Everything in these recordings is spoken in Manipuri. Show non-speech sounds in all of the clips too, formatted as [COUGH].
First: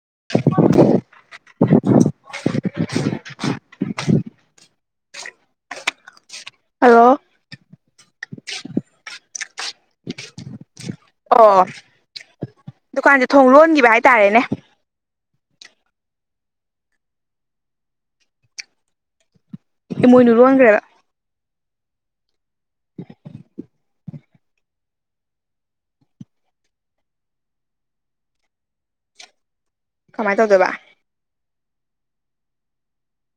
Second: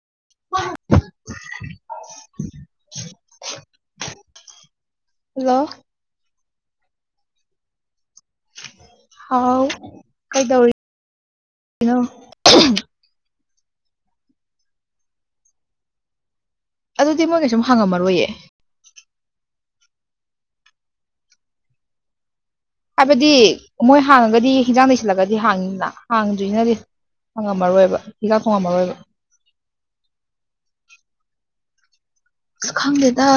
[INAUDIBLE] ꯍꯜꯂꯣ꯫ ꯍꯜꯂꯣ꯫ ꯍꯥꯎ ꯀꯩꯗꯧꯔꯤ? ꯑꯣ ꯗꯨꯀꯥꯟꯁꯦ ꯊꯣꯡ ꯂꯣꯟꯈꯤꯕ ꯍꯥꯏꯇꯥꯔꯦꯅꯦ꯫ ꯑꯗꯨꯗꯤ ꯃꯣꯏ ꯀꯩꯁꯨꯝ ꯍꯥꯡꯉꯝꯃꯔꯣꯏꯌꯦ꯫ ꯏꯃꯣꯏꯅꯨ ꯂꯣꯟꯒ꯭ꯔꯦꯕ꯫ ꯍꯥꯏꯕꯗꯤ ꯃꯣꯏ ꯍꯥꯡꯉꯒꯗꯤ ꯍꯤꯟꯖꯥꯡ ꯂꯩ ꯂꯒꯗꯤ ꯍꯥꯡꯅꯤꯅ ꯍꯥꯡꯗ꯭ꯔꯤꯁꯤꯅꯗꯤ ꯐꯪꯉꯝꯃꯔꯣꯏꯕ ꯍꯤꯟꯖꯥꯡ ꯊꯣꯡꯉꯝꯃꯔꯣꯏꯕ꯫ ꯀꯃꯥꯏ ꯇꯧꯗꯣꯏꯕ? ꯑꯁ ꯈꯪꯗꯦꯗ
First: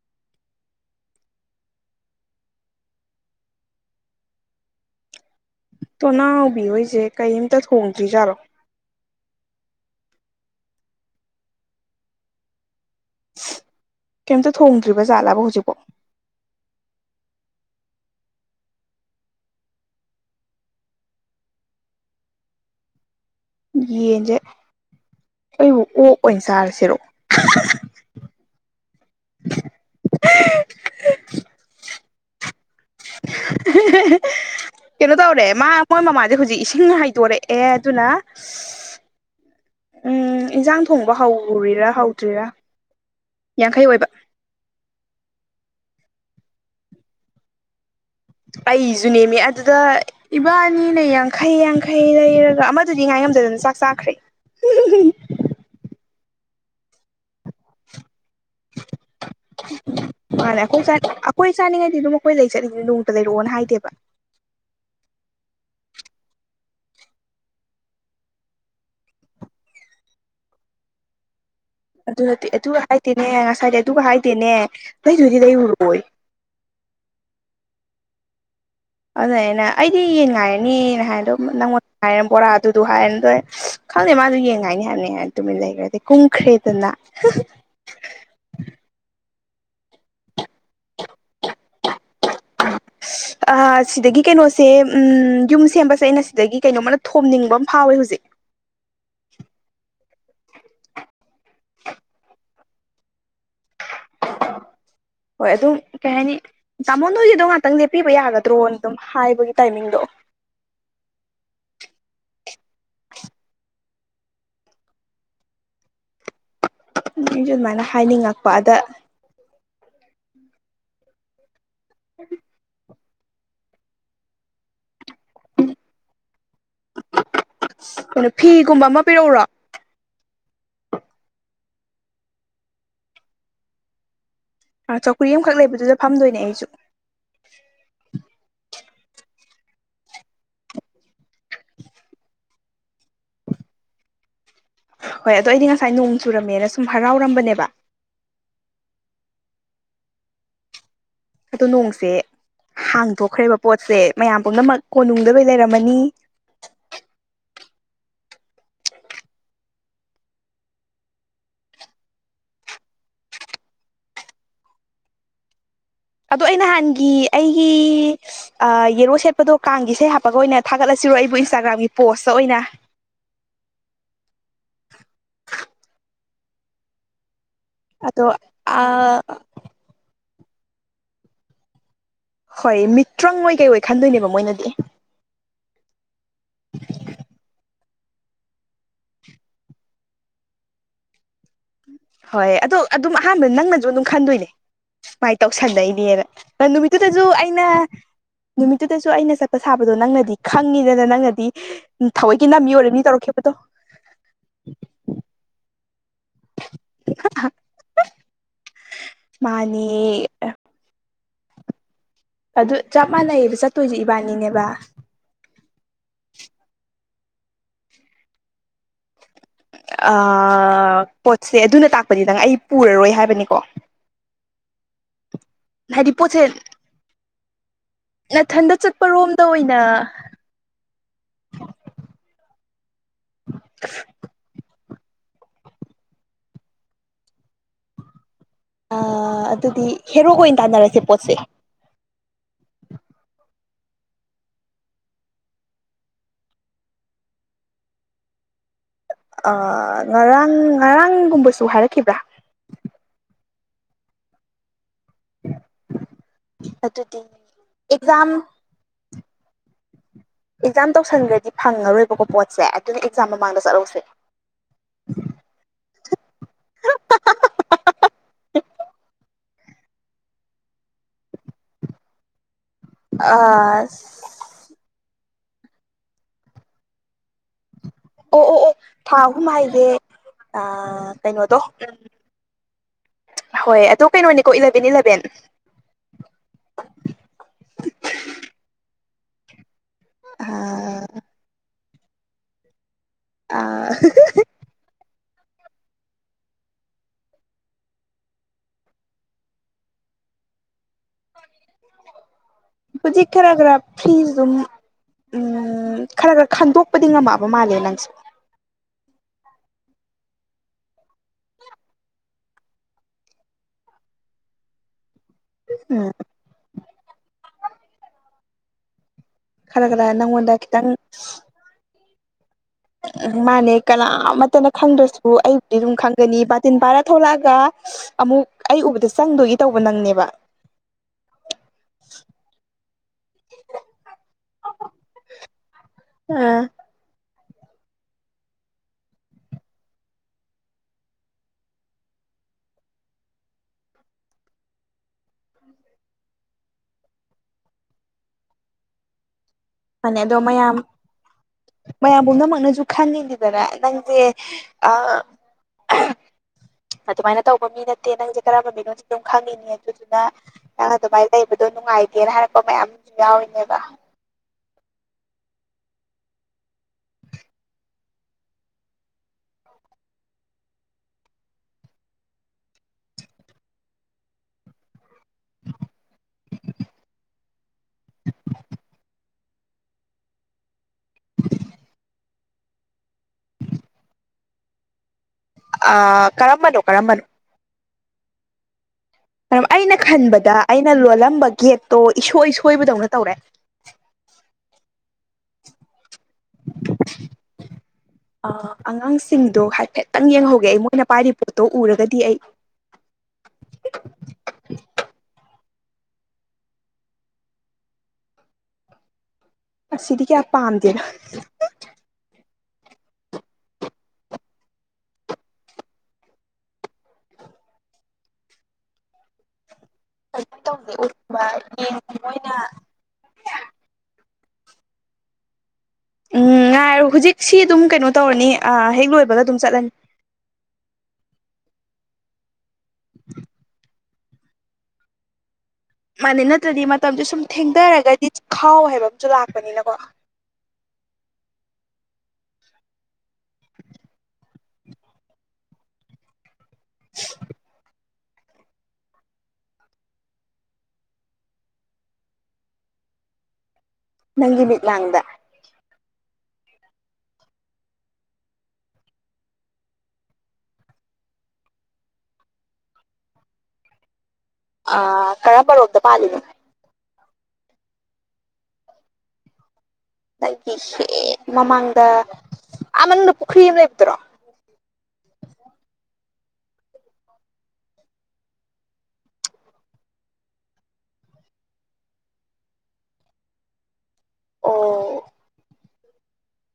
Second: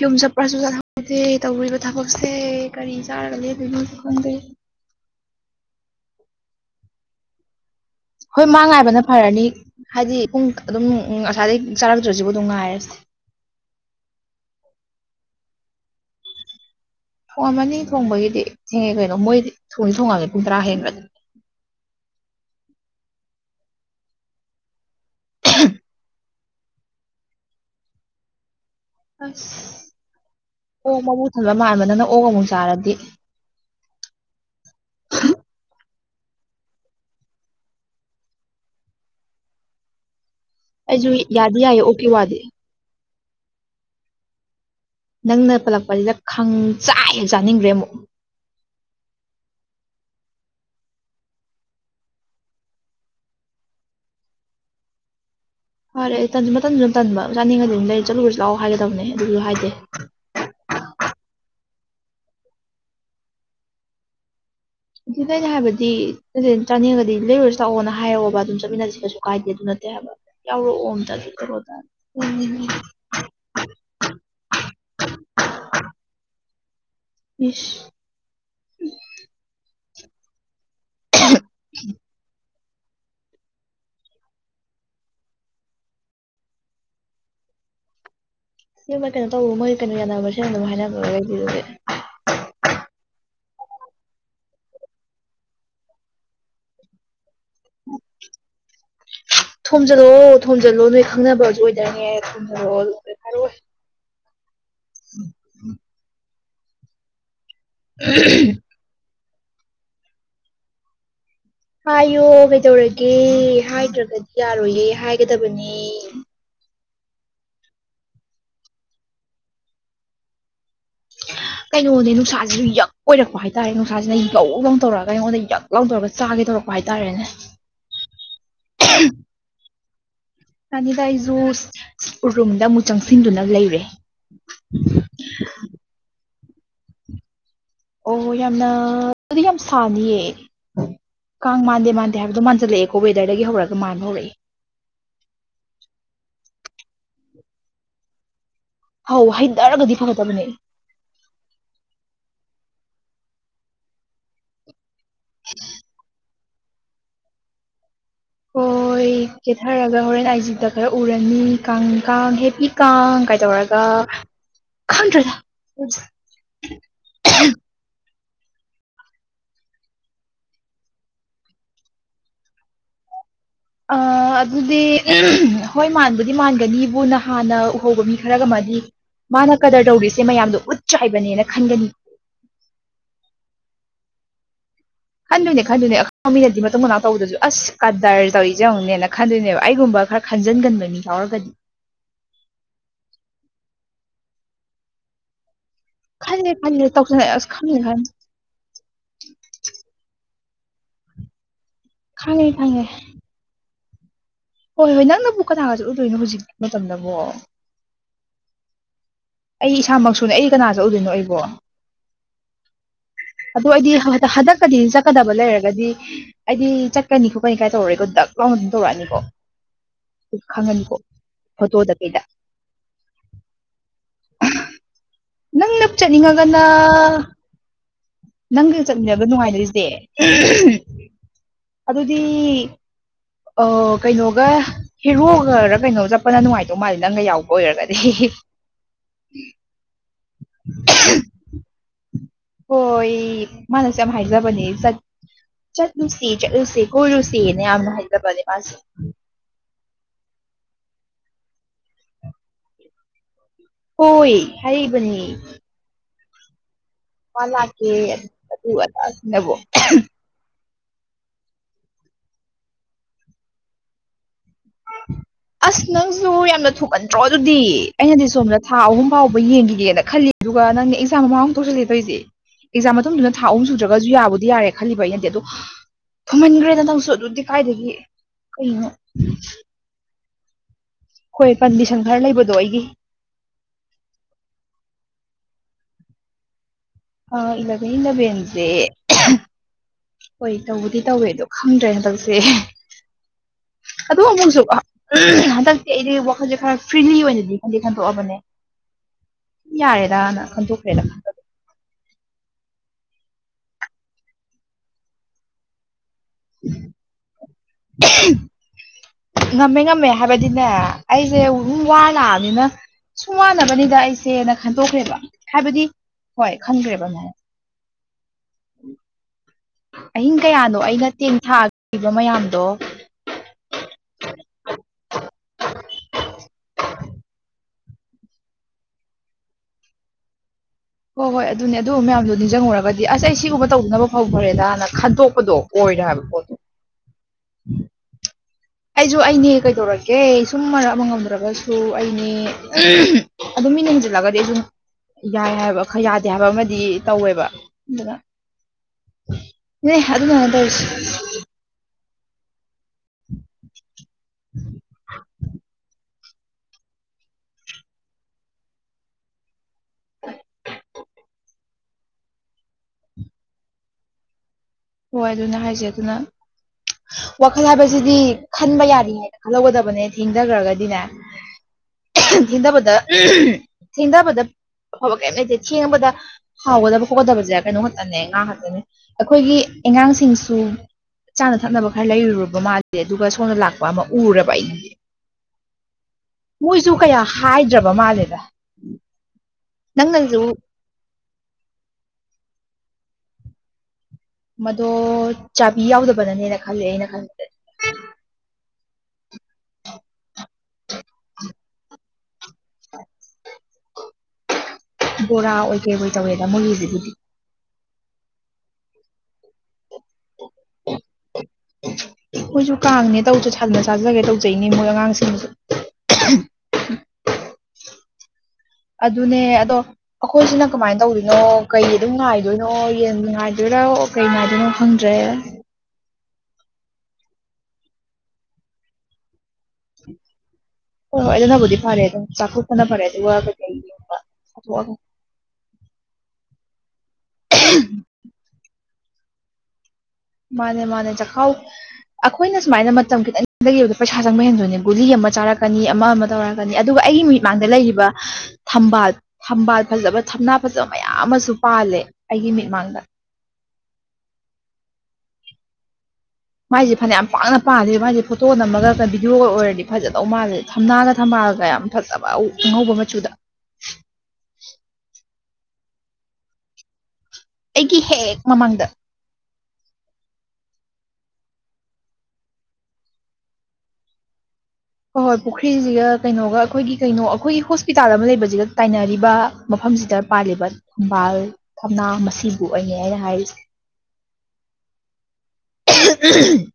ꯌꯨꯝ ꯆꯠꯄ꯭ꯔꯁꯨ ꯆꯠꯍꯧꯗꯦ ꯇꯧꯔꯤꯕ ꯊꯕꯛꯁꯦ ꯀꯔꯤ ꯆꯥꯔꯒ ꯂꯦꯟꯗꯣꯏꯅꯣ? ꯈꯪꯗꯦ꯫ ꯇꯣꯅꯥꯎꯕꯤ ꯍꯣꯏꯁꯦ ꯀꯩꯝꯇ ꯊꯣꯡ ꯍꯣꯏ ꯃꯥ ꯉꯥꯏꯕꯅ ꯐꯔꯅꯤ ꯫ ꯍꯥꯏꯗꯤ ꯄꯨꯡ ꯑꯗꯨꯝ ꯉꯁꯥꯏꯗꯒꯤ ꯆꯥꯔꯛꯇ꯭ꯔꯁꯤꯕꯨ ꯑꯗꯨꯝ ꯉꯥꯏꯔꯁꯤ꯫ ꯀꯩꯝꯇ ꯊꯣꯡꯗ꯭ꯔꯤꯕ ꯖꯥꯠꯂꯕ ꯍꯧꯖꯤꯛꯐꯧ꯫ ꯊꯣꯡꯉꯝꯅꯤ ꯊꯣꯡꯕꯒꯤꯗꯤ ꯊꯦꯡꯉꯦ ꯀꯩꯅꯣ ꯃꯣꯏꯗꯤ ꯊꯣꯡꯗꯤ ꯊꯣꯡꯉꯝꯅꯤ ꯄꯨꯡ ꯇꯔꯥ ꯍꯦꯟꯒ꯭ꯔꯗꯤ꯫ ꯌꯦꯟꯁꯦ ꯑꯩꯕꯨ ꯑꯣꯛ ꯑꯣꯏꯅ ꯆꯥꯔꯁꯤꯔꯣ? ꯑꯁ ꯑꯣꯛ ꯃꯕꯨꯨꯛ ꯊꯟꯕ ꯃꯥꯟꯕ ꯅꯪꯅ ꯑꯣꯛ ꯑꯃꯨꯛ ꯆꯥꯔꯗꯤ [UNINTELLIGIBLE] ꯍ ꯍ ꯍ ꯍ ꯀꯩꯅꯣ ꯇꯧꯔꯦ ꯃꯥ ꯃꯣꯏ ꯃꯃꯥꯁꯦ ꯍꯧꯖꯤꯛ ꯏꯁꯤꯡ ꯍꯩꯗꯣꯔꯛꯑꯦ ꯑꯗꯨꯅ ꯎꯝ ꯏꯟꯁꯥꯡ ꯑꯩꯁꯨ ꯊꯣꯡꯕ ꯌꯥꯗꯤ ꯌꯥꯏꯌꯦ ꯍꯧꯔꯤꯔꯥ ꯑꯣꯛꯀꯤ ꯋꯥꯗꯤ ꯍꯧꯗ꯭ꯔꯤꯔꯥ? ꯌꯥꯡꯈꯩ ꯑꯣꯏꯕ ꯅꯪꯅ ꯄꯜꯂꯛꯄꯁꯤꯗ ꯈꯪ ꯆꯥꯏ ꯍꯦ ꯆꯥꯅꯤꯡꯈ꯭ꯔꯦ ꯑꯃꯨꯛ ꯑꯩꯁꯨ ꯅꯦꯝꯃꯤ ꯑꯗꯨꯗ ꯏꯕꯥꯅꯤꯅ ꯌꯥꯡꯈꯩ ꯌꯥꯡꯈꯩ ꯂꯩꯔꯒ ꯑꯃꯗꯨꯗꯤ ꯉꯥꯏ ꯉꯝꯗꯗꯅ ꯆꯥꯛ ꯆꯥꯈ꯭ꯔꯦ [UNINTELLIGIBLE] ꯐꯔꯦ ꯑꯩ ꯇꯟ ꯃꯇꯟꯖꯨ ꯑꯝ ꯇꯟꯕ ꯆꯥꯅꯤꯡꯉꯗꯤ ꯑꯗꯨꯝ ꯂꯩ ꯆꯠꯂꯨꯔꯖꯤ ꯂꯥꯎ ꯍꯥꯏꯒꯦꯗꯧꯅꯦ ꯑꯗꯨꯖꯨ ꯍꯥꯏꯗꯦ ꯃꯥꯅꯦ ꯑꯩꯈꯣꯏ ꯆꯥꯟ ꯑꯩꯈꯣꯏ ꯆꯥꯅꯤꯡꯉꯗꯤ ꯑꯗꯨꯝ ꯑꯩꯈꯣꯏ ꯂꯩ ꯆꯠꯂꯤꯗꯨ ꯅꯨꯡꯇ ꯂꯩꯔꯛꯑꯣꯅ ꯍꯥꯏꯗꯦꯕ ꯑꯗꯨꯗꯩꯅ ꯍꯥꯏꯕꯗꯤ ꯅꯇꯦ ꯆꯥꯅꯤꯡꯉꯒꯗꯤ ꯂꯩꯔꯨꯔꯁꯤ ꯂꯥꯛꯑꯣꯅ ꯍꯥꯏꯑꯣꯕ ꯑꯗꯨꯝ ꯆꯠꯃꯤꯟꯅꯁꯤ ꯀꯩꯁꯨ ꯀꯥꯏꯗꯦ ꯑꯗꯨ ꯅꯠꯇꯦ ꯍꯥꯏꯕ ꯌꯥꯎꯔꯛꯑꯣ ꯑꯝꯇꯥ ꯀꯥꯅꯣꯗꯥ ꯑꯗꯨ ꯅꯠꯇꯦ ꯑꯗꯨꯒ ꯍꯥꯏꯗꯦꯅꯦ ꯉꯁꯥꯏꯗꯤ ꯑꯗꯨꯒ ꯍꯥꯏꯗꯦꯅꯦ ꯅꯣꯏꯗꯨꯗꯤ ꯂꯩꯔꯨꯔꯣ ꯌꯦ ꯏꯁ ꯑꯗꯨꯅ ꯑꯩꯅ ꯑꯩꯗꯤ ꯌꯦꯟ ꯉꯥꯏꯔꯅꯦꯅ ꯍꯥꯏꯗꯣ ꯅꯪꯉꯣꯟ ꯉꯥꯏꯔ ꯕꯣꯔꯥ ꯗꯨꯗꯣ ꯍꯥꯏꯔꯗꯣꯏ ꯈꯪꯗꯦ ꯃꯥꯖꯨ ꯌꯦꯟ ꯉꯥꯏꯅꯤ ꯍꯥꯏꯝꯅꯦ ꯍꯥ ꯇꯨꯃꯤꯠ ꯂꯩꯒ꯭ꯔꯦ ꯗꯩ ꯀꯨꯝꯈ꯭ꯔꯦꯗꯅ ꯁꯤ ꯑꯃ ꯀꯩꯅꯣ ꯇꯧꯕ ꯃꯣꯏ ꯀꯩꯅꯣ ꯌꯥꯅꯕꯁꯦꯟ ꯑꯗꯨꯝ ꯍꯥꯏꯅꯕ ꯑꯣꯏꯔꯗꯤ ꯑꯣꯏ [UNINTELLIGIBLE] ꯑꯍꯥ ꯁꯤꯗꯒꯤ ꯀꯩꯅꯣꯁꯦ ꯎꯝ ꯌꯨꯝ ꯁꯦꯝꯕꯁꯦ ꯑꯩꯅ ꯁꯤꯗꯒꯤ ꯀꯩꯅꯣꯃꯅ ꯊꯣꯝꯅꯤꯡꯕ ꯑꯝ ꯐꯥꯎꯋꯦ ꯍꯨꯖꯤꯛ ꯊꯣꯝꯖꯜꯂꯛꯑꯣ ꯊꯣꯝꯖꯜꯂꯣ ꯅꯣꯏ ꯈꯪꯅꯑꯕꯖꯨ ꯑꯣꯏꯗꯥꯏꯅꯦ ꯊꯣꯝꯖꯜꯂꯛꯑꯣ ꯍꯣꯏ ꯑꯗꯨꯝ ꯀꯩ ꯍꯥꯏꯅꯤ ꯇꯥꯃꯣ ꯅꯣꯏꯒꯤꯗꯣ ꯉꯥꯛꯇꯪ ꯂꯦꯞꯄꯤꯕ ꯌꯥꯒꯗ꯭ꯔꯣꯅ ꯑꯗꯨꯝ ꯍꯥꯏꯕꯒꯤ ꯇꯥꯏꯃꯤꯡꯗꯣ ꯍꯥꯏꯌꯣ ꯀꯩꯗꯧꯔꯒꯦ ꯍꯥꯏꯗ꯭ꯔꯒꯠ ꯌꯥꯔꯣꯏꯌꯦ ꯍꯥꯏꯒꯗꯕꯅꯦ ꯑꯩꯖꯨ ꯑꯗꯨꯃꯥꯏꯅ ꯍꯥꯏꯅꯤꯡꯉꯛꯄ ꯑꯗ ꯀꯩꯅꯣꯅꯦ ꯅꯨꯡꯁꯥꯖꯤꯖꯨ ꯌꯛ ꯑꯣꯏꯔꯛꯄ ꯍꯥꯏꯇꯥꯔꯦ ꯅꯨꯡꯁꯥꯖꯤꯅ ꯌꯧ ꯂꯧ ꯇꯧꯔꯑꯥꯒ ꯑꯩꯉꯣꯟꯗ ꯌꯛ ꯂꯥꯎ ꯇꯧꯔꯒ ꯆꯥꯒꯦ ꯇꯧꯔꯛꯄ ꯍꯥꯏꯇꯥꯔꯦꯅꯦ ꯀꯩꯅꯣ ꯐꯤꯒꯨꯝꯕ ꯑꯃꯥ ꯄꯤꯔꯛꯎꯔꯣ ꯌꯥꯅꯤꯗ ꯑꯩꯖꯨꯁ ꯎꯔꯨꯝꯗ ꯑꯃꯨꯛ ꯆꯪꯁꯤꯟꯗꯨꯅ ꯂꯩꯔꯦ ꯑꯥ ꯆꯧꯀ꯭ꯔꯤ ꯑꯝꯈꯛ ꯂꯩꯕꯗꯨꯗ ꯐꯝꯗꯣꯏꯅꯦ ꯑꯩꯖꯨ ꯑꯣ ꯌꯥꯝꯅ ꯑꯗꯨꯗꯤ ꯌꯥꯝ ꯁꯥꯅꯤꯌꯦ ꯀꯥꯡ ꯃꯥꯟꯗꯦ ꯃꯥꯟꯗꯦ ꯍꯥꯏꯕꯗꯣ ꯃꯥꯟꯖꯜꯂꯑꯦꯀꯣ ꯋꯦꯗ꯭ꯔꯗꯒꯤ ꯍꯧꯔꯒ ꯃꯥꯟꯕ ꯍꯧꯔꯛꯑꯦ ꯍꯣꯏ ꯑꯗꯣ ꯑꯩꯗꯤ ꯉꯁꯥꯏ ꯅꯣꯡ ꯆꯨꯔꯝꯃꯦꯅ ꯁꯨꯝ ꯍꯔꯥꯎꯔꯝꯕꯅꯦꯕ ꯍꯥꯎ ꯍꯩꯗꯔꯒꯗꯤ ꯐꯒꯗꯕꯅꯦ ꯑꯗꯣ ꯅꯣꯡꯁꯦ ꯍꯥꯡꯗꯣꯛꯈ꯭ꯔꯦꯕ ꯄꯣꯠꯁꯦ ꯃꯌꯥꯝ ꯄꯨꯝꯅꯃꯛ ꯀꯣꯅꯨꯡꯗ ꯂꯣꯏ ꯂꯩꯔꯝꯃꯅꯤ [INAUDIBLE] ꯈꯣꯏ ꯀꯦꯊꯔꯒ ꯍꯣꯔꯦꯟ ꯑꯩꯥꯏꯖꯤꯛꯗ ꯈꯔ ꯎꯔꯅꯤ ꯀꯥꯡ ꯀꯥꯡ ꯍꯦꯞꯄꯤ ꯀꯥꯡ ꯀꯥꯏ ꯇꯧꯔ ꯒꯥ ꯈꯪꯗ꯭ꯔꯦꯗ ꯄꯨꯟ ꯑꯗꯣ ꯑꯩ ꯅꯍꯥꯟꯒꯤ ꯑꯩꯒꯤ ꯑꯥ ꯌꯦꯜꯂꯣ ꯁꯦꯠꯄꯗꯣ ꯀꯥꯡꯒꯤ ꯏꯁꯩ ꯍꯥꯞꯄꯒ ꯑꯣꯏꯅ ꯊꯥꯒꯠꯂꯁꯤꯔꯣ ꯑꯩꯕꯨ ꯏꯟꯁꯇꯥꯒ꯭ꯔꯥꯝꯒꯤ ꯄꯣꯁꯇ ꯑꯣꯏꯅ ꯑꯥ ꯑꯗꯨꯗꯤ ꯍꯣꯏ ꯃꯥꯟꯕꯨꯗꯤ ꯃꯥꯟꯒꯅꯤꯕꯨ ꯅꯍꯥꯟꯅ ꯎ ꯎꯍꯧꯕ ꯃꯤ ꯑꯗꯣ ꯈꯔꯒꯃꯗꯤ ꯃꯥꯅ ꯀꯗ꯭ꯔ ꯇꯧꯔꯤꯁꯦ ꯃꯌꯥꯝꯗ ꯎꯠ ꯆꯥꯏꯕꯅꯦꯅ ꯈꯟꯒꯅꯤ ꯍꯣꯏ ꯃꯤꯇ꯭ꯔꯪ ꯑꯣꯏ ꯀꯩ ꯑꯣꯏ ꯈꯟꯗꯣꯏꯅꯦꯕ ꯃꯣꯏꯅꯗꯤ ꯈꯟꯗꯣꯏꯅꯦ ꯈꯟꯗꯣꯏꯅꯦ ꯑꯈ ꯃꯤꯅꯗꯤ ꯃꯇꯨꯡ ꯃꯅꯥꯎ ꯇꯧꯕꯗꯖꯨ ꯑꯁ ꯀꯥꯗꯔ ꯇꯧꯔꯤꯖꯦ ꯌꯦꯉꯣꯅꯦꯅ ꯈꯟꯗꯣꯏꯅꯦꯕ ꯑꯩꯒꯨꯝꯕ ꯈꯔ ꯈꯟꯖꯟꯒꯟꯕ ꯃꯤ ꯌꯥꯎꯔꯒꯗꯤ ꯍꯣꯏ ꯑꯗꯣ ꯑꯗꯨꯝ ꯑꯍꯥꯟꯕꯗ ꯅꯪꯅꯖꯨ ꯑꯗꯨꯝ ꯈꯟꯗꯣꯏꯅꯦ ꯃꯥꯏ ꯇꯧꯁꯟꯅꯩ ꯅꯦꯅ ꯈꯟꯗꯦ ꯑꯥ ꯈꯟꯗꯦ ꯇꯧꯁꯟꯂꯦ ꯅꯨꯃꯤꯠꯇꯨꯗꯖꯨ ꯑꯁ ꯑꯩꯅ ꯈꯪꯗꯦ ꯈꯪꯗꯦ ꯅꯨꯃꯤꯠꯇꯨꯗꯖꯨ ꯑꯩꯅ ꯆꯠꯄ ꯁꯥꯕꯗꯣ ꯅꯪꯅꯗꯤ ꯈꯪꯉꯤꯗꯅ ꯅꯪꯅꯗꯤ ꯈꯪꯉꯦ ꯊꯥꯑꯣꯏꯀꯤ ꯅꯝꯃꯤ ꯈꯪꯉꯦ ꯑꯣꯏꯔꯝꯅꯤ ꯇꯧꯔꯛꯈꯤꯕꯗꯣ ꯍꯣꯏ ꯍꯣꯏ ꯅꯪꯅꯕꯨ ꯀꯅꯥꯒ ꯆꯠꯂꯨꯗꯣꯏꯅꯣ ꯍꯧꯖꯤꯛꯀꯤ ꯃꯇꯝꯗꯕꯣ ꯑꯩ ꯃꯥꯅꯦ ꯏꯁꯥꯃꯛꯁꯨꯅꯦ ꯑꯩ ꯀꯅꯥ ꯆꯠꯎꯗꯣꯏꯅꯣ ꯑꯩꯕꯣ ꯑꯗꯨ ꯆꯞ ꯃꯥꯟꯅꯩꯌꯦꯕ ꯆꯠꯇꯣꯏꯖꯦ ꯏꯕꯥꯅꯤꯅꯦꯕ ꯀꯗꯕ ꯂꯩꯔꯒꯗꯤ ꯑꯩꯗꯤ ꯆꯠꯀꯅꯤ ꯈꯣꯠꯀꯅꯤ ꯀꯥꯏ ꯇꯧꯔꯣꯏꯀꯣ ꯗꯛ ꯂꯥꯎꯅ ꯑꯗꯨꯝ ꯇꯧꯔꯛꯑꯅꯤꯀꯣ ꯈꯪꯉꯅꯤꯀꯣ ꯑꯥ ꯄꯣꯠꯁꯦ ꯑꯗꯨꯅ ꯐꯣꯇꯣꯗ ꯀꯩꯗ ꯇꯥꯛꯄꯗꯤ ꯅꯪ ꯑꯩ ꯄꯨꯔꯔꯣꯏ ꯍꯥꯏꯕꯅꯤꯀꯣ ꯅꯪꯅ ꯍꯥꯏꯗꯤ ꯄꯣꯠꯁꯦ ꯆꯠꯅꯤꯡꯉꯒꯅꯥ ꯅꯊꯟꯗ ꯅꯪꯒ ꯆꯠꯃꯤꯟꯅꯕ ꯆꯠꯄꯔꯣꯝꯗ ꯑꯣꯏꯅ ꯅꯨꯡꯉꯥꯏꯗꯣꯏꯖꯦ ꯑꯗꯨꯗꯤ ꯑꯥ ꯀꯩꯅꯣꯒ ꯍꯦꯔꯣꯒꯔ ꯀꯩꯅꯣ ꯆꯠꯄꯅ ꯅꯨꯡꯉꯥꯏꯗꯧ ꯃꯥꯂꯦ ꯅꯪꯒ ꯌꯥꯎꯕ ꯑꯣꯏꯔꯒꯗꯤ ꯑꯥ ꯑꯗꯨꯗꯤ ꯍꯦꯔꯣꯒ ꯑꯣꯏꯅ ꯇꯥꯅꯔꯁꯦ ꯄꯣꯠꯁꯦ ꯍꯣꯏ ꯃꯥꯅꯁꯨ ꯌꯥꯝ ꯍꯥꯏꯖꯕꯅꯦ ꯆꯠ ꯆꯠꯂꯨꯁꯤ ꯆꯠꯂꯁꯤ ꯀꯣꯏꯔꯨꯁꯦꯅ ꯌꯥꯝꯅ ꯍꯥꯏꯖꯕꯅꯦ ꯃꯥꯁꯨ ꯑ ꯉꯔꯥꯡ ꯉꯔꯥꯡꯒꯨꯝꯕꯁꯨ ꯍꯥꯏꯔꯛꯈꯤꯕ꯭ꯔꯥ ꯍꯣꯏ ꯍꯥꯏꯔꯤꯕꯅꯤ ꯑꯗꯨ ꯃꯥ ꯂꯥꯛꯀꯦ ꯑꯗꯨꯑꯗꯥ ꯁꯤꯅꯕꯨ ꯑꯦꯛꯖꯥꯝ ꯇꯧꯁꯟꯈ꯭ꯔꯗꯤ ꯐꯪꯉꯔꯣꯏꯕꯀꯣ ꯄꯣꯠꯁꯦ ꯑꯗꯨꯅ ꯑꯦꯛꯖꯥꯝ ꯃꯃꯥꯡꯗ ꯆꯠꯍꯧꯁꯦ [UNINTELLIGIBLE] ꯑꯁ ꯅꯪꯁꯨ ꯌꯥꯝꯅ ꯊꯨꯃꯟꯗ꯭ꯔꯣ ꯑꯗꯨꯗꯤ ꯑꯩꯅꯗꯤ ꯁꯣꯝꯗ ꯊꯥ ꯑꯍꯨꯝ ꯐꯥꯎꯕ ꯌꯦꯡꯈꯤꯒꯦꯅ ꯈꯜꯂꯤ ꯑꯗꯨꯒ ꯅꯪꯅ ꯑꯦꯛꯖꯥꯝ ꯃꯃꯥꯡ ꯑꯃꯨꯛ ꯇꯧꯁꯤꯂꯦ ꯇꯣꯏꯁꯦ [INAUDIBLE] ꯑꯦꯛꯖꯥꯝ ꯃꯇꯨꯡꯗꯨꯗ ꯊꯥ ꯑꯍꯨꯝ ꯁꯨꯗ꯭ꯔꯒꯁꯨ ꯌꯥꯕꯨꯗꯤ ꯌꯥꯔꯦ ꯈꯜꯂꯤꯕ ꯑꯩꯅꯗꯤ ꯑꯗꯨ ꯊꯨꯃꯟꯒ꯭ꯔꯦꯗ ꯅꯪꯁꯨ ꯑꯗꯨꯗꯤ ꯀꯥꯏꯗꯒꯤ ꯑꯣ ꯑꯣ ꯑꯣ ꯀꯩꯅꯣ ꯊꯥ ꯑꯍꯨꯝ ꯍꯥꯏꯗꯤ ꯑꯥ ꯍꯣꯏ ꯀꯟꯗꯤꯁꯟ ꯈꯔ ꯂꯩꯕꯗꯣ ꯑꯩꯒꯤ ꯍꯣꯏ ꯑꯗꯣ ꯀꯩꯅꯣꯅꯤꯀꯣ ꯏꯂꯚꯦꯟ ꯏꯂꯚꯦꯟ ꯑꯥ ꯏꯂꯚꯦꯟ ꯏꯂꯚꯦꯟꯁꯦ ꯍꯣꯏ ꯇꯧꯕꯗꯤ ꯇꯧꯋꯦꯗꯣ ꯈꯪꯗ꯭ꯔꯦ ꯍꯟꯗꯛꯁꯦ ꯍꯧꯖꯤꯛ ꯑꯗꯣꯑꯃꯨꯛꯁꯨ ꯀꯣ ꯎꯝ ꯍꯟꯗꯛꯇꯤ ꯑꯩꯗꯤ ꯋꯥꯈꯜꯁꯦ ꯈꯔ ꯐ꯭ꯔꯤꯂꯤ ꯑꯣꯏꯅꯗꯤ ꯈꯟꯗꯤ ꯈꯟꯗꯣꯛꯑꯕꯅꯦ ꯌꯥꯔꯦꯗꯥꯅ ꯈꯟꯗꯣꯛꯈ꯭ꯔꯦꯗ ꯍꯧꯖꯤꯛ ꯈꯔ ꯈꯔ ꯐ꯭ꯔꯤꯗꯨꯝ ꯎꯝ ꯈꯔ ꯈꯔ ꯈꯟꯗꯣꯛꯄꯗꯤ ꯉꯝꯃꯛꯑꯕ ꯃꯥꯜꯂꯦ ꯅꯪꯁꯦ ꯉꯝꯃꯦ ꯉꯝꯃꯦ ꯍꯥꯏꯕꯗꯤꯅꯦ ꯑꯩꯁꯦ ꯑꯗꯨꯝ ꯋꯥꯔ ꯂꯥꯛꯑꯕꯅꯤꯅ ꯁꯨꯝ ꯋꯥꯅꯕꯅꯤꯗ ꯑꯩꯁꯦꯅ ꯈꯟꯇꯣꯛꯈ꯭ꯔꯦꯕ ꯍꯥꯏꯕꯗꯤ ꯎꯝ ꯍꯣꯏ ꯈꯟꯈ꯭ꯔꯦꯕ ꯃꯥꯅ ꯈꯔ ꯈꯔ ꯑꯍꯤꯡ ꯅꯪꯉꯣꯟꯗ ꯀꯌꯥꯅꯣ ꯈꯤꯇꯪ ꯑꯩꯅ ꯇꯦꯟ ꯊꯥꯈꯤꯕ ꯃꯌꯥꯝꯗꯣ ꯎꯝ ꯃꯥꯅꯦ ꯀꯅꯥꯥ ꯑꯃꯠꯇꯅ ꯈꯪꯗ꯭ꯔꯁꯨ ꯑꯩꯕꯨꯗꯤ ꯑꯗꯨꯝ ꯈꯪꯒꯅꯤ ꯕꯥꯇꯤꯟ ꯄꯥꯏꯔ ꯊꯣꯛꯂꯛꯑꯒ ꯑꯃꯨꯛ ꯑꯩ ꯎꯕꯗ ꯆꯪꯗꯣꯏꯒꯤ ꯇꯧꯕ ꯅꯪꯅꯦꯕ ꯍꯣꯏ ꯍꯣꯏ ꯑꯗꯨꯅꯦ ꯑꯗꯨ ꯒꯨꯝꯕ ꯃꯌꯥꯝꯗꯣ ꯅꯤꯡꯖꯤꯡꯉꯨꯔꯒꯗꯤ ꯑꯁ ꯑꯩ ꯁꯤꯒꯨꯝꯕ ꯇꯧꯗꯅꯕ ꯐꯥꯕꯨ ꯐꯔꯦꯗꯥꯅ ꯈꯟꯇꯣꯛꯄꯗꯣ ꯑꯣꯏꯔꯦ ꯍꯥꯏꯕ ꯄꯣꯠꯇꯣ [INAUDIBLE] ꯑꯩꯁꯨ ꯑꯩꯅꯦ ꯀꯩꯗꯧꯔꯒꯦ ꯁꯨꯝ ꯃꯔꯛ ꯑꯃ ꯉꯝꯗ꯭ꯔꯒꯁꯨ ꯑꯩꯅꯦ ꯑꯗꯨ ꯃꯤ ꯍꯦꯟꯁꯤꯜꯂꯒꯗꯤ ꯑꯩꯁꯨꯝ ꯌꯥꯏ ꯍꯥꯏꯕ ꯌꯥꯗꯦ ꯍꯥꯏꯕ ꯑꯃꯗꯤ ꯇꯧꯋꯦꯕ ꯑꯗꯨꯅ ꯑꯦ ꯐꯅꯦ ꯑꯗꯣ ꯑꯗꯨꯅꯅꯦ ꯃꯌꯥꯝ ꯇꯧꯔꯤꯁꯦ ꯃꯌꯥꯝ ꯄꯨꯝꯅꯃꯛꯅꯁꯨ ꯈꯜꯂꯤꯅꯦ ꯗꯔ ꯅꯪꯖꯦ ꯑꯥ ꯑꯍꯝ ꯑꯗꯨꯃꯥꯏꯅ ꯇꯧꯕ ꯃꯤ ꯅꯠꯇꯦ ꯅꯪꯖꯦ ꯀꯔꯝꯕ ꯃꯤꯅꯣꯖꯤ ꯑꯗꯨꯝ ꯈꯪꯉꯤꯅꯤ ꯑꯗꯨꯗꯨꯅ ꯅꯪ ꯑꯗꯨꯃꯥꯏꯅ ꯂꯩꯕꯗꯣ ꯅꯨꯡꯉꯥꯏꯇꯦꯅ ꯍꯥꯏꯔꯛꯄ ꯃꯌꯥꯝꯖꯨ ꯌꯥꯎꯔꯤꯅꯦꯕ ꯍꯣꯏ ꯑꯗꯨꯅꯦ ꯍꯥꯏꯖꯦ ꯑꯗꯨꯅ ꯋꯥꯈꯜ ꯍꯥꯏꯕꯖꯤꯗꯤ ꯈꯟꯕ ꯌꯥꯔꯤꯉꯩꯗ ꯈꯜꯍꯧꯒꯗꯕꯅꯦ ꯊꯦꯡꯗꯒ꯭ꯔꯒꯗꯤꯅꯦ ꯊꯦꯡꯗꯕꯗ ꯎꯝ ꯊꯦꯡꯗꯕꯗ ꯑꯐꯕ ꯀꯩꯝ ꯂꯩꯇꯦ ꯊꯦꯡꯕꯗ ꯍꯥꯎꯒꯗꯕ ꯈꯣꯠꯀꯗꯕꯖꯦ ꯀꯩꯅꯣ ꯈꯛꯇꯅꯦ ꯉꯥ ꯈꯛꯇꯅꯦ ꯑꯈꯣꯏꯒꯤ ꯑꯉꯥꯡꯁꯤꯡꯁꯨ ꯆꯥꯅ ꯊꯛꯅꯕ ꯈꯔ ꯂꯩꯔꯨꯨꯔꯕ ꯃꯥꯂꯦ ꯑꯗꯨꯒ ꯁꯣꯝꯗ ꯂꯥꯛꯄ ꯑꯃ ꯎꯔꯕ ꯑꯩ ꯑꯥ ꯀꯔꯝꯕꯅꯣ ꯀꯔꯝꯕꯅꯣ ꯀꯌꯥ ꯍꯥꯏꯗ꯭ꯔꯕ ꯃꯥꯜꯂꯦꯗ ꯃꯔꯝ ꯑꯩꯅ ꯅꯪꯅꯁꯨ ꯈꯟꯕꯗ ꯑꯩꯅ ꯂꯣꯜꯂꯝꯕ ꯒꯦꯠꯇꯣ ꯏꯁꯣꯏ ꯁꯣꯏꯕꯗꯧꯅ ꯇꯧꯔꯦ ꯃꯗꯣ ꯆꯥꯕꯤ ꯌꯥꯎꯗꯕꯅꯅꯦꯅ ꯈꯜꯂꯦ ꯑꯩꯅ ꯈꯟꯕꯗꯗꯤ ꯑꯥ ꯑꯉꯥꯡꯁꯤꯡꯗꯣ ꯍꯥꯏꯐꯦꯠꯇꯪ ꯌꯦꯡꯍꯧꯒꯦ ꯑꯩ ꯃꯣꯏꯅ ꯄꯥꯏꯔꯤ ꯄꯣꯠꯇꯣ ꯎꯔꯒꯗꯤ ꯑꯩ [INAUDIBLE] ꯕꯣꯔꯥ ꯑꯣꯏ ꯀꯩ ꯑꯣꯏ ꯇꯧꯋꯦꯗ ꯃꯣꯏꯒꯤꯗꯨꯕꯨꯗꯤ ꯑꯁꯤꯗꯤ ꯀꯌꯥ ꯄꯥꯝꯗꯦꯅ ꯃꯣꯏꯁꯨ ꯀꯥꯡꯅꯦ ꯇꯧꯖ ꯁꯖ ꯆꯥꯖꯒꯦ ꯇꯧꯖꯩꯅꯦ ꯃꯣꯏ ꯑꯉꯥꯡꯖꯤꯡꯖꯨ ꯑꯗꯨꯅꯦ ꯑꯗꯣ ꯑꯈꯣꯏꯁꯤꯅ ꯀꯃꯥꯏꯟ ꯇꯧꯗꯣꯏꯅꯣ ꯀꯩ ꯑꯗꯨꯝ ꯉꯥꯏꯗꯣꯏꯅꯣ ꯀꯦꯟ ꯅꯨꯡꯉꯥꯏꯗꯣꯏꯔ ꯀꯩ ꯉꯥꯏꯗꯣꯏꯅꯣ ꯈꯪꯗ꯭ꯔꯦ ꯎꯝ ꯉꯥꯏꯌꯨ ꯍꯨꯖꯤꯛꯁꯤ ꯑꯗꯨꯝ ꯀꯩꯅꯣ ꯇꯧꯔꯅꯤ ꯍꯦꯛ ꯂꯣꯏꯕꯒ ꯑꯗꯨꯝ ꯆꯠꯂꯅꯤ ꯍꯣꯏ ꯍꯣꯏ ꯑꯗꯨꯅꯕꯨꯗꯤ ꯐꯔꯦ ꯑꯗꯨꯝ ꯆꯥꯊꯣꯛꯄꯅ ꯐꯔꯦ ꯑꯗꯨ ꯋꯥ ꯀꯩ ꯀꯩ ꯌꯦꯡꯕ [UNINTELLIGIBLE] ꯃꯥꯅꯦ ꯅꯠꯇ꯭ꯔꯗꯤ ꯃꯇꯝꯖꯦ ꯁꯨꯝ ꯊꯦꯡꯗꯔꯒꯗꯤ ꯈꯥꯎ ꯍꯥꯏꯕ ꯑꯃꯖꯨ ꯂꯥꯛꯄꯅꯤꯅꯀꯣ ꯃꯥꯅꯦ ꯃꯥꯅꯦ ꯆꯈꯥꯎ ꯑꯈꯣꯏꯅ ꯁꯨꯃꯥꯏꯅ ꯃꯇꯝ ꯈꯤꯇꯪ ꯊꯦꯡꯗꯒꯤꯕꯗ ꯄꯩꯁꯥ ꯆꯪꯕ ꯍꯦꯟꯗꯣꯏꯅꯦ ꯒꯨꯂꯤ ꯑꯃ ꯆꯥꯔꯛꯀꯅꯤ ꯑꯃ ꯑꯃ ꯇꯧꯔ ꯀꯅꯤ ꯑꯗꯨꯒ ꯑꯩꯒꯤ ꯃꯤꯠꯃꯥꯡꯗ ꯂꯩꯔꯤꯕ ꯊꯝꯕꯥꯜ ꯊꯝꯕꯥꯜ ꯐꯖꯕ ꯊꯝꯅꯥ ꯐꯖꯕ ꯃꯌꯥꯝ ꯑꯃꯖꯨ ꯄꯥꯜꯂꯦ ꯑꯩꯒꯤ ꯃꯤꯠꯃꯥꯡꯗ ꯅꯪꯒꯤ ꯃꯤꯠ ꯃꯥꯡꯗ ꯃꯥꯏꯖꯦ ꯐꯅꯌꯥꯝ ꯄꯥꯛꯅ ꯄꯥꯂꯦ ꯃꯥꯏꯖꯦ ꯐꯣꯇꯣ ꯅꯝꯃꯒ ꯚꯤꯗꯤꯑꯣꯒ ꯑꯣꯏꯔꯗꯤ ꯐꯖꯗꯧ ꯃꯥꯜꯂꯦ ꯊꯝꯅꯥꯒ ꯊꯝꯕꯥꯜꯒ ꯌꯥꯝ ꯐꯖꯕ ꯑꯉꯧꯕ ꯃꯆꯨꯗ ꯑꯥ ꯀꯔꯝꯕꯔꯣꯝꯗ ꯄꯥꯂꯤꯅꯣ ꯑꯩꯒꯤ ꯍꯦꯛ ꯃꯃꯥꯡꯗ ꯅꯪꯒꯤ ꯍꯦꯛ ꯃꯃꯥꯡꯗ ꯑꯥ ꯃꯅꯨꯡꯗ ꯄꯨꯈ꯭ꯔꯤ ꯑꯝ ꯂꯩꯕꯗꯨꯔꯣ ꯍꯣꯏ ꯍꯣꯏ ꯄꯨꯈ꯭ꯔꯤꯖꯤꯒ ꯀꯩꯅꯣꯒ ꯑꯈꯣꯏꯒꯤ ꯀꯩꯅꯣ ꯑꯈꯣꯏꯒꯤ ꯍꯣꯁꯄꯤꯇꯥꯜ ꯑꯃ ꯂꯩꯕꯖꯤꯒ ꯇꯥꯏꯅꯔꯤꯕ ꯃꯐꯝꯖꯤꯗ ꯄꯥꯜꯂꯤꯕ ꯊꯝꯕꯥꯜ ꯊꯝꯅ ꯃꯁꯤꯕꯨ ꯑꯣꯏꯅꯦ ꯑꯩꯅ ꯍꯥꯏꯔꯤꯖꯦ ꯑꯣ [UNINTELLIGIBLE]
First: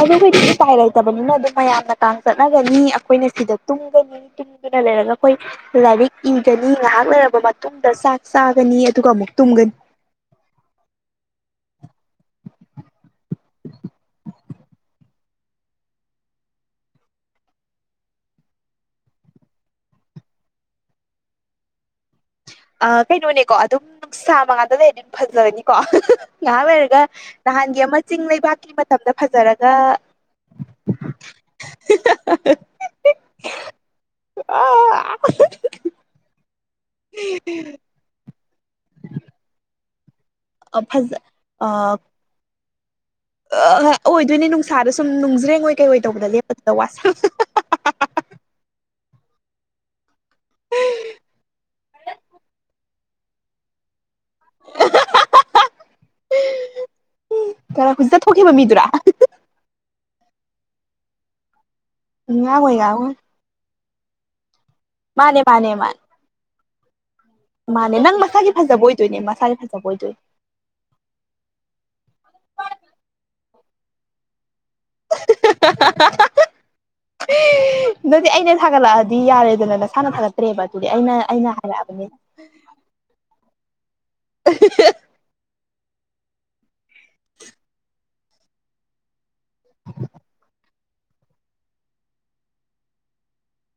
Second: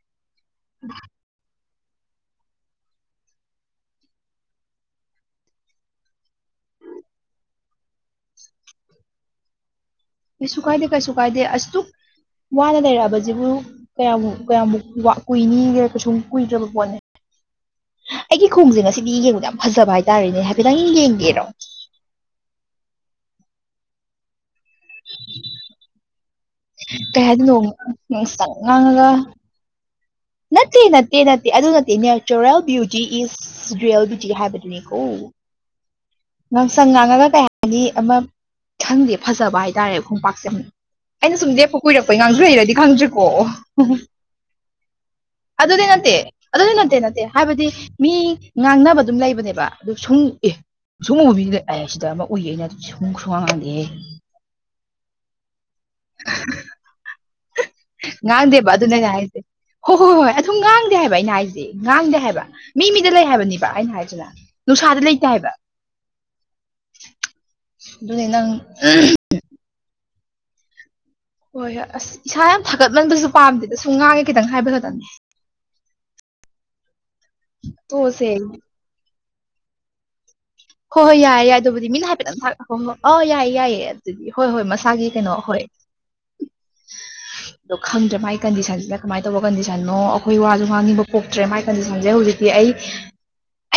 ꯑꯗꯨ ꯈꯣꯏꯗꯤ ꯎꯄꯥꯏ ꯂꯩꯇꯕꯅꯤꯅ ꯑꯗꯨꯝ ꯃꯌꯥꯝꯅ ꯀꯥꯡ ꯆꯠꯅꯒꯅꯤ ꯑꯈꯣꯏꯅ ꯁꯤꯗ ꯇꯨꯝꯒꯅꯤ ꯇꯨꯝꯗꯅ ꯂꯩꯔꯒ ꯑꯈꯣꯏ ꯂꯥꯏꯔꯤꯛ ꯏꯒꯅꯤ ꯉꯥꯍꯛ ꯂꯩꯔꯕ ꯃꯇꯨꯡꯗ ꯆꯥꯛ ꯆꯥꯒꯅꯤ ꯑꯗꯨꯒ ꯑꯃꯨꯛ ꯇꯨꯝꯒꯅꯤ ꯀꯩꯁꯨ ꯀꯥꯏꯗꯦ ꯀꯩꯁꯨ ꯀꯥꯏꯗꯦ ꯑꯁꯨꯛ ꯋꯥꯅ ꯂꯩꯔꯛꯑꯕꯖꯤꯕꯨ ꯀꯌꯥꯃꯨꯛ ꯀꯌꯥꯃꯨꯛ ꯀꯨꯏꯅꯤꯒꯦ ꯀꯩꯁꯨꯝ ꯀꯨꯏꯗ꯭ꯔꯕ ꯄꯣꯠꯅꯦ ꯑꯩꯒꯤ ꯈꯣꯡꯖꯦ ꯉꯁꯤꯗꯤ ꯌꯦꯡꯕꯗ ꯌꯥꯝ ꯐꯖꯕ ꯍꯥꯏꯇꯔꯦꯅꯦ ꯍꯥꯏꯐꯦꯠꯇꯪ ꯌꯦꯡꯒꯦꯔꯣ ꯑꯥ ꯀꯩꯅꯣꯅꯦꯀꯣ ꯑꯗꯨꯝ ꯅꯨꯡꯁꯥ ꯃꯉꯥꯟꯗ ꯂꯩꯔꯗꯤ ꯐꯖꯔꯅꯤꯀꯣ ꯍꯥꯍꯥ ꯉꯍꯥꯛ ꯂꯩꯔꯒ ꯀꯩ ꯍꯥꯏꯗꯣꯏꯅꯣ ꯅꯍꯥꯟꯒꯤ ꯑꯃ ꯆꯤꯡ ꯉꯥꯡꯁꯪ ꯂꯩꯕꯥꯛꯀꯤ ꯉꯥꯡꯉꯒ ꯃꯇꯝꯗ ꯐꯖꯔꯒ ꯅꯠꯇꯦ ꯅꯠꯇꯦ ꯅꯠꯇꯦ ꯑꯗꯨ ꯅꯠꯇꯦ natural beauty is real beauty ꯍꯥꯏꯕꯗꯨꯅꯤꯀꯣ꯫ ꯉꯥꯡꯁꯪ ꯉꯥꯡꯉꯒ ꯀꯩꯍꯥꯢꯅꯤ ꯑꯃ ꯈꯪꯗꯦ ꯐꯖꯕ ꯍꯥꯏꯇꯥꯔꯦ꯫ ꯈꫭꯡꯄꯥꯛꯁꯤ ꯐꯖ ꯑꯩꯅ ꯁꯨꯝ ꯂꯦꯞꯄ ꯀꯨꯏꯔꯛꯄꯩ ꯉꯥꯡꯖꯩꯔꯗꯤ ꯈꯪꯗ꯭ꯔꯦ ꯑꯣ ꯑꯣ ꯑꯣꯏꯗꯣꯏꯅꯦ ꯅꯨꯡꯁꯥꯗ ꯁꯨꯝ ꯅꯨꯡꯖ꯭ꯔꯦꯡꯑꯣꯏ ꯑꯗꯨꯗꯤ ꯀꯩꯑꯣꯏ ꯅꯠꯇꯦ ꯇꯧꯕꯗ ꯂꯦꯞꯄꯗꯨꯗ ꯑꯗꯨꯗꯤ ꯅꯠꯇꯦ ꯋꯥꯁꯛ ꯅꯠꯇꯦ ꯍꯥꯏꯕꯗꯤ ꯃꯤ ꯉꯥꯡꯅꯕ ꯑꯗꯨꯝ ꯂꯩꯕꯅꯦꯕ ꯑꯗꯨ ꯁꯨꯡ ꯑꯦ ꯁꯨꯡꯎ ꯎꯕꯤꯗꯦ ꯑꯦ ꯁꯤꯗ ꯑꯃ ꯎꯏꯌꯦ ꯑꯩꯅ ꯁꯨꯡ ꯁꯨ ꯉꯥꯡꯉꯥꯡꯗꯦꯍꯦ꯫ ꯈꯔ ꯍꯧꯖꯤꯛꯇ [UNINTELLIGIBLE] ꯊꯣꯛꯈꯤꯕ ꯉꯥꯡꯗꯦꯕ ꯃꯤꯗꯨꯔꯥ ꯑꯗꯨꯅꯦ ꯍꯥꯏꯖꯦ꯫ ꯍꯣ ꯍꯣ ꯍꯣꯏ ꯍꯣꯏ ꯑꯗꯨꯝ ꯉꯥꯡꯗꯦ ꯍꯥꯏꯕ ꯑꯩꯅ ꯍꯥꯏꯁꯤ ꯉꯥꯡꯗꯦ ꯍꯥꯏꯕ ꯉꯥꯡꯉꯣꯏ ꯃꯤ ꯃꯤꯗ ꯉꯥꯡꯉꯣꯏ ꯂꯩ ꯍꯥꯏꯕꯅꯤꯕ ꯑꯩꯅ ꯍꯥꯏꯁꯤꯅ꯫ ꯅꯨꯡꯁꯥꯗ ꯂꯩꯇꯦ ꯃꯥꯅꯦ ꯍꯥꯏꯕ꯫ ꯃꯥꯅꯦ ꯃꯥꯅꯦ ꯃꯥꯅꯦ ꯅꯪ ꯃꯁꯥꯒꯤ ꯐꯖꯕ ꯑꯣꯏꯗꯣꯏꯅꯦ ꯃꯁꯥꯒꯤ ꯐꯖꯕ ꯑꯣꯏꯗꯣꯏꯅꯦ꯫ ꯍꯣꯏ ꯍꯣꯏ ꯑꯁ ꯏꯁꯥ ꯌꯥꯝ ꯊꯥꯒꯠꯃꯟꯕꯁꯨ ꯄꯥꯝꯗꯦꯗ ꯁꯨꯝ ꯉꯥꯡꯉꯦ ꯈꯤꯇꯪ ꯍꯥꯏꯕ ꯈꯛꯇꯅꯦ꯫ [UNINTELLIGIBLE] ꯇꯣꯛꯑꯁꯦ ꯅꯠꯇꯦ ꯑꯩꯅ ꯊꯒꯠꯂꯛꯑ ꯗꯤ ꯌꯥꯔꯦꯗꯅ ꯅꯁꯥꯅ ꯊꯥꯒꯠꯇ꯭ꯔꯦꯕ ꯑꯗꯨꯗꯤ ꯑꯩꯅ ꯑꯩꯅ ꯍꯥꯏꯔꯛꯑꯕꯅꯤ꯫ ꯍꯣꯢ ꯍꯣꯏ ꯑꫭ ꯌꯥꯏ-ꯌꯥꯏ ꯑꯗꯨꯗꯤ ꯍꯣꯏ ꯍꯣꯏ ꯃꯁꯥꯒꯤ ꯀꯩꯅꯣ ꯍꯣꯏ꯫ ꯑꯗꯣ ꯈꯪꯗ꯭ꯔꯦ ꯃꯥꯢ ꯀꯟꯗꯤꯁꯟꯁꯤꯅ ꯀꯃꯥꯏ ꯇꯧꯕ ꯀꯟꯗꯤꯁꯟꯅꯣ ꯑꯈꯣꯏ ꯋꯥꯁꯨ ꯉꯥꯡꯅꯤꯡꯕ ꯄꯣꯛꯇ꯭ꯔꯦ ꯃꯥꯢ ꯀꯟꯗꯤꯁꯟꯁꯦ ꯍꯨꯖꯤꯛꯇꯤ ꯑꯩ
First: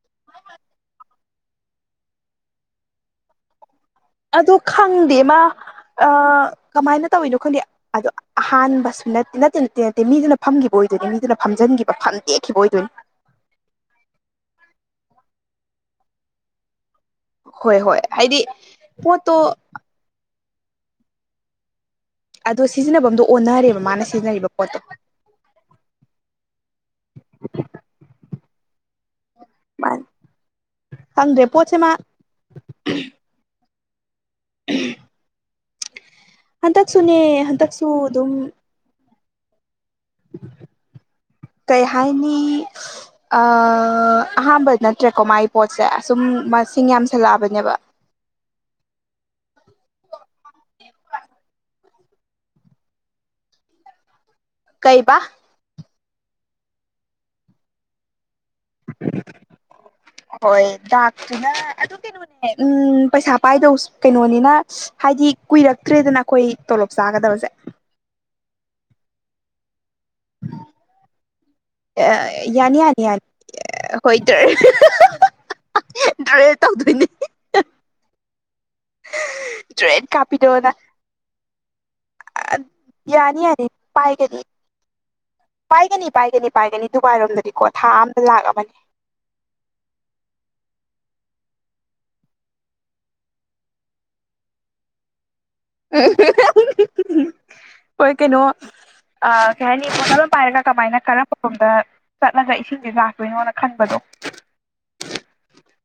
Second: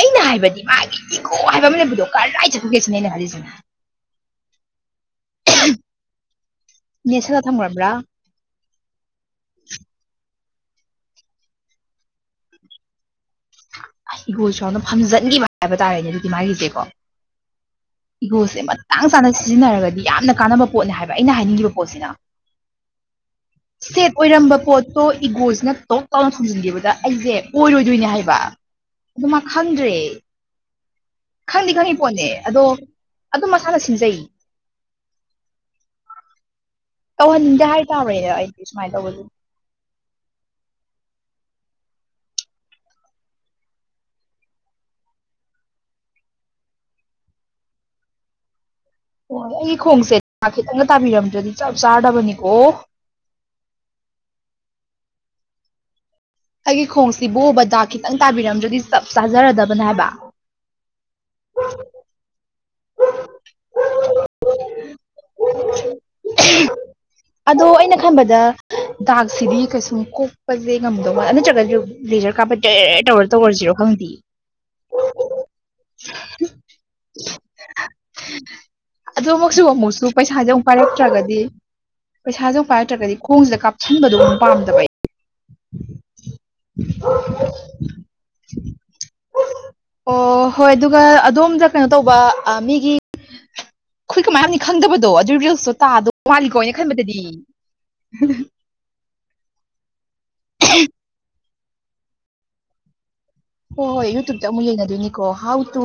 ꯑꯩꯅ ꯍꯥꯏꯕꯗꯤ ꯃꯥꯒꯤ ꯏꯒꯣ ꯍꯥꯏ ꯕ ꯑꯝ ꯂꯩꯕꯗꯣ ꯀꯔꯥꯏ ꯆꯠꯈ꯭ꯔꯒꯦ ꯁꯤꯅꯦ ꯑꯩꯅ ꯈꯜꯂꯤꯁꯤꯅ꯫ ꯑꯗꯨ ꯈꯪꯗꯦ ꯃꯥ ꯑꯥ ꯀꯃꯥꯏꯅ ꯇꯧꯋꯤꯅꯣ ꯅꯦꯠꯁꯜꯂ ꯈꯪꯗꯦ ꯊꯝꯈ꯭ꯔꯕ꯭ꯔꯥ ꯑꯗꯣ ꯑꯍꯥꯟꯕꯁꯨ ꯅꯠ ꯅꯠꯇꯦ ꯅꯠꯇꯦ ꯅꯠꯇꯦ ꯃꯤꯗꯨꯅ ꯐꯝꯈꯤꯕ ꯑꯣꯏꯗꯣꯏꯅꯤ ꯃꯤꯗꯨꯅ ꯐꯝꯖꯤꯟꯈꯤꯕ ꯐꯝꯗꯦꯛꯈꯤꯕ ꯑꯣꯏꯗꯣꯏꯅꯤ꯫ ꯍꯩ ꯏꯒꯣꯁꯨ ꯌꯥꯎꯅ ꯐꯝꯖꯟꯈꯤꯕ ꯍꯥꯏꯕ ꯇꯥꯔꯦꯅꯦ ꯑꯗꯨꯗꯤ ꯃꯥꯒꯤꯁꯦꯀꯣ꯫ ꯍꯣꯏ ꯍꯣꯏ ꯍꯥꯏꯗꯤ ꯏꯒꯣꯁꯦ ꯃꯇꯥꯡ ꯆꯥꯅ ꯄꯣꯠꯇꯣ ꯁꯤꯖꯤꯟꯅꯔꯒꯗꯤ ꯌꯥꯝꯅ ꯀꯥꯟꯅꯕ ꯄꯣꯠꯅꯦ ꯍꯥꯏꯕ ꯑꯩꯅ ꯍꯥꯏꯅꯤꯡꯉꯤꯕ ꯄꯣꯠꯁꯤꯅ꯫ ꯑꯗꯣ ꯁꯤꯖꯤꯟꯅꯕꯝꯗꯣ ꯑꯣꯟꯅꯔꯦꯕ ꯃꯥꯅ ꯁꯦꯠ ꯁꯤꯖꯤꯟꯅꯔꯤꯕ ꯑꯣꯏꯔꯝꯕ ꯄꯣꯠꯇꯣ꯫ ꯏꯒꯣꯁꯤꯅ ꯇꯣꯛ ꯂꯥꯏꯅ ꯊꯨꯝꯖꯤꯡꯒꯤꯕꯗ ꯑꯩꯁꯦ ꯑꯣꯏꯔꯣꯏꯗꯣꯏꯅꯦ ꯍꯥꯏꯕꯥ꯫ ꯑꯗꯨ ꯃꯥ ꯈꯪꯗ꯭ꯔꯦ ꯃꯥꯅꯦ ꯈꯪꯗ꯭ꯔꯦ ꯈꯪꯗꯤ ꯄꯣꯠꯁꯦ ꯃꯥ ꯈꯪꯉꯤ ꯄꯣꯠꯅꯦ ꯑꯗꯣ ꯑꯗꯨꯝ ꯃꯁꯥꯅ ꯁꯤꯟꯖꯩ꯫ [UNINTELLIGIBLE] ꯍꯟꯗꯛꯁꯨꯅꯦ ꯇꯧꯍꯟꯅꯤꯡꯗꯦ ꯍꯟꯗꯛꯁꯨ ꯍꯥꯏꯇꯥꯔꯦ ꯑꯗꯨꯝ ꯑꯩꯗꯤ ꯁꯨꯃꯥꯏꯅ ꯇꯧꯕꯗꯤ꯫ ꯀꯩ ꯍꯥꯏꯅꯤ [UNINTELLIGIBLE] ꯑ ꯑꯍꯥꯥꯟꯕ ꯅꯠꯇ꯭ꯔꯦꯀꯣ ꯃꯥꯏ ꯄꯣꯠꯁꯦ ꯁꯨꯝ ꯃꯁꯤꯡ ꯌꯥꯝꯁꯜꯂꯛꯑꯕꯅꯦꯕ꯫ ꯑꯣ ꯑꯩꯒꯤ ꯈꯣꯡꯁꯦ ꯗꯥꯛ ꯈꯤꯇꯪꯒ ꯇꯥꯕꯤꯔꯝꯗ꯭ꯔꯗꯤ ꯆꯞ ꯆꯥꯔꯗꯕꯅꯤꯀꯣ꯫ ꯀꯩ ꯕꯥ꯫ ꯑꯩꯒꯤ ꯈꯣꯡꯁꯤꯕꯨ ꯕꯗꯥꯛ ꯈꯤꯇꯪ ꯇꯥꯕꯤꯔꯝꯗ꯭ꯔꯗꯤ ꯆꯞ ꯆꯥꯖꯔꯗꯕꯅꯦ ꯍꯥꯏꯕ꯫ ꯍꯣꯏ ꯗꯥꯛꯇꯨꯅ ꯑꯗꯨ ꯀꯩꯅꯣꯅꯦ ꯎꯝ ꯄꯩꯁꯥ ꯄꯥꯏꯗꯧꯁ ꯀꯩꯅꯣꯅꯤꯅ [UNINTELLIGIBLE] ꯍꯥꯏꯗꯤ ꯀꯨꯏꯔꯛꯇ꯭ꯔꯦꯗꯅ ꯑꯩꯈꯣꯏ ꯇꯣꯂꯣꯞ ꯆꯥꯒꯗꯕꯁꯦ꯫ ꯍꯣ ꯑꯩꯅ ꯈꯟꯕꯗ ꯗꯥꯛꯁꯤꯗꯤ ꯀꯩꯁꯨꯝ ꯀꯣꯛ ꯄꯁꯦ ꯉꯝꯗꯧ ꯃꯥꯟ ꯅꯠꯇ꯭ꯔꯒꯗꯤ ꯕ꯭ꯂꯦꯖꯔ ꯀꯥꯞꯄ ꯌꯥꯅꯤ ꯌꯥꯅꯤ [UNINTELLIGIBLE] ꯌꯥꯅꯤ ꯇꯧꯔ ꯇꯧꯔꯁꯤꯔꯣ ꯈꯪꯗꯦ꯫ [INAUDIBLE] ꯗꯔ ꯇꯧꯗꯣꯏꯅꯦ꯫ [INAUDIBLE] ꯑꯗꯨ ꯑꯃꯨꯛꯁꯨ ꯑꯃꯨꯛꯁꯨ ꯇ꯭ꯔꯦꯠ ꯄꯩꯁꯥꯁꯦ ꯑꯃꯨꯛ ꯀꯥꯞꯄꯤꯔꯣꯅ ꯄꯥꯏꯔꯛꯇ꯭ꯔꯒꯗꯤ ꯄꯩꯁꯥꯁꯨ ꯄꯥꯏꯇ꯭ꯔꯒꯗꯤ ꯌꯥꯅꯤ ꯈꯣꯡꯁꯤꯗ ꯌꯥꯅꯤ ꯀꯥꯞꯁꯤꯟꯕꯗꯣ ꯃꯨꯛ ꯄꯥꯏꯒꯅꯤ ꯄꯥꯝꯗꯕ ꯑꯩ꯫ ꯄꯥꯏꯒꯅꯤ ꯄꯥꯏꯒꯅꯤ ꯄꯥꯏꯒꯅꯤ ꯗꯨꯕꯥꯏꯔꯣꯝꯗꯗꯤꯀꯣ ꯊꯥ ꯑꯝꯗ ꯂꯥꯛ ꯑꯃꯅꯦ꯫ [UNINTELLIGIBLE] ꯑꯣ ꯍꯣꯏ ꯑꯗꯨꯒ ꯑꯗꯣꯝꯗ ꯀꯩꯅꯣ ꯇꯧꯕ ꯑ ꯃꯤꯒꯤ [INAUDIBLE] ꯈꯣꯏ ꯀꯃꯥꯏ ꯍꯥꯞꯅꯤ ꯈꯪꯗꯕꯗꯣ ꯑꯗꯨ ꯔꯤꯜꯁꯇꯣ ꯇꯥꯗꯧ ꯃꯥꯜꯂꯤꯀꯣꯅ ꯑꯩꯅ ꯈꯟꯕꯗꯗꯤ꯫ [UNINTELLIGIBLE] ꯑ ꯀꯩ ꯍꯥꯏꯅꯤ ꯕꯣꯇꯜ ꯑꯃ ꯄꯥꯏꯔꯒ ꯀꯃꯥꯏꯅ ꯀꯔꯝꯕ ꯃꯐꯝꯗ ꯆꯠꯂꯒ ꯏꯁꯤꯡꯁꯦ ꯂꯥꯛꯇꯣꯏꯅꯣꯅ ꯍꯣꯏ ꯈꯟꯕꯗꯣ ꯍꯣꯏ ꯌꯨ ꯇꯨꯕꯇ ꯑꯃꯨꯛ ꯌꯦꯡꯅꯗꯣꯏꯅꯤꯀꯣ ꯍꯥꯎ ꯇꯨ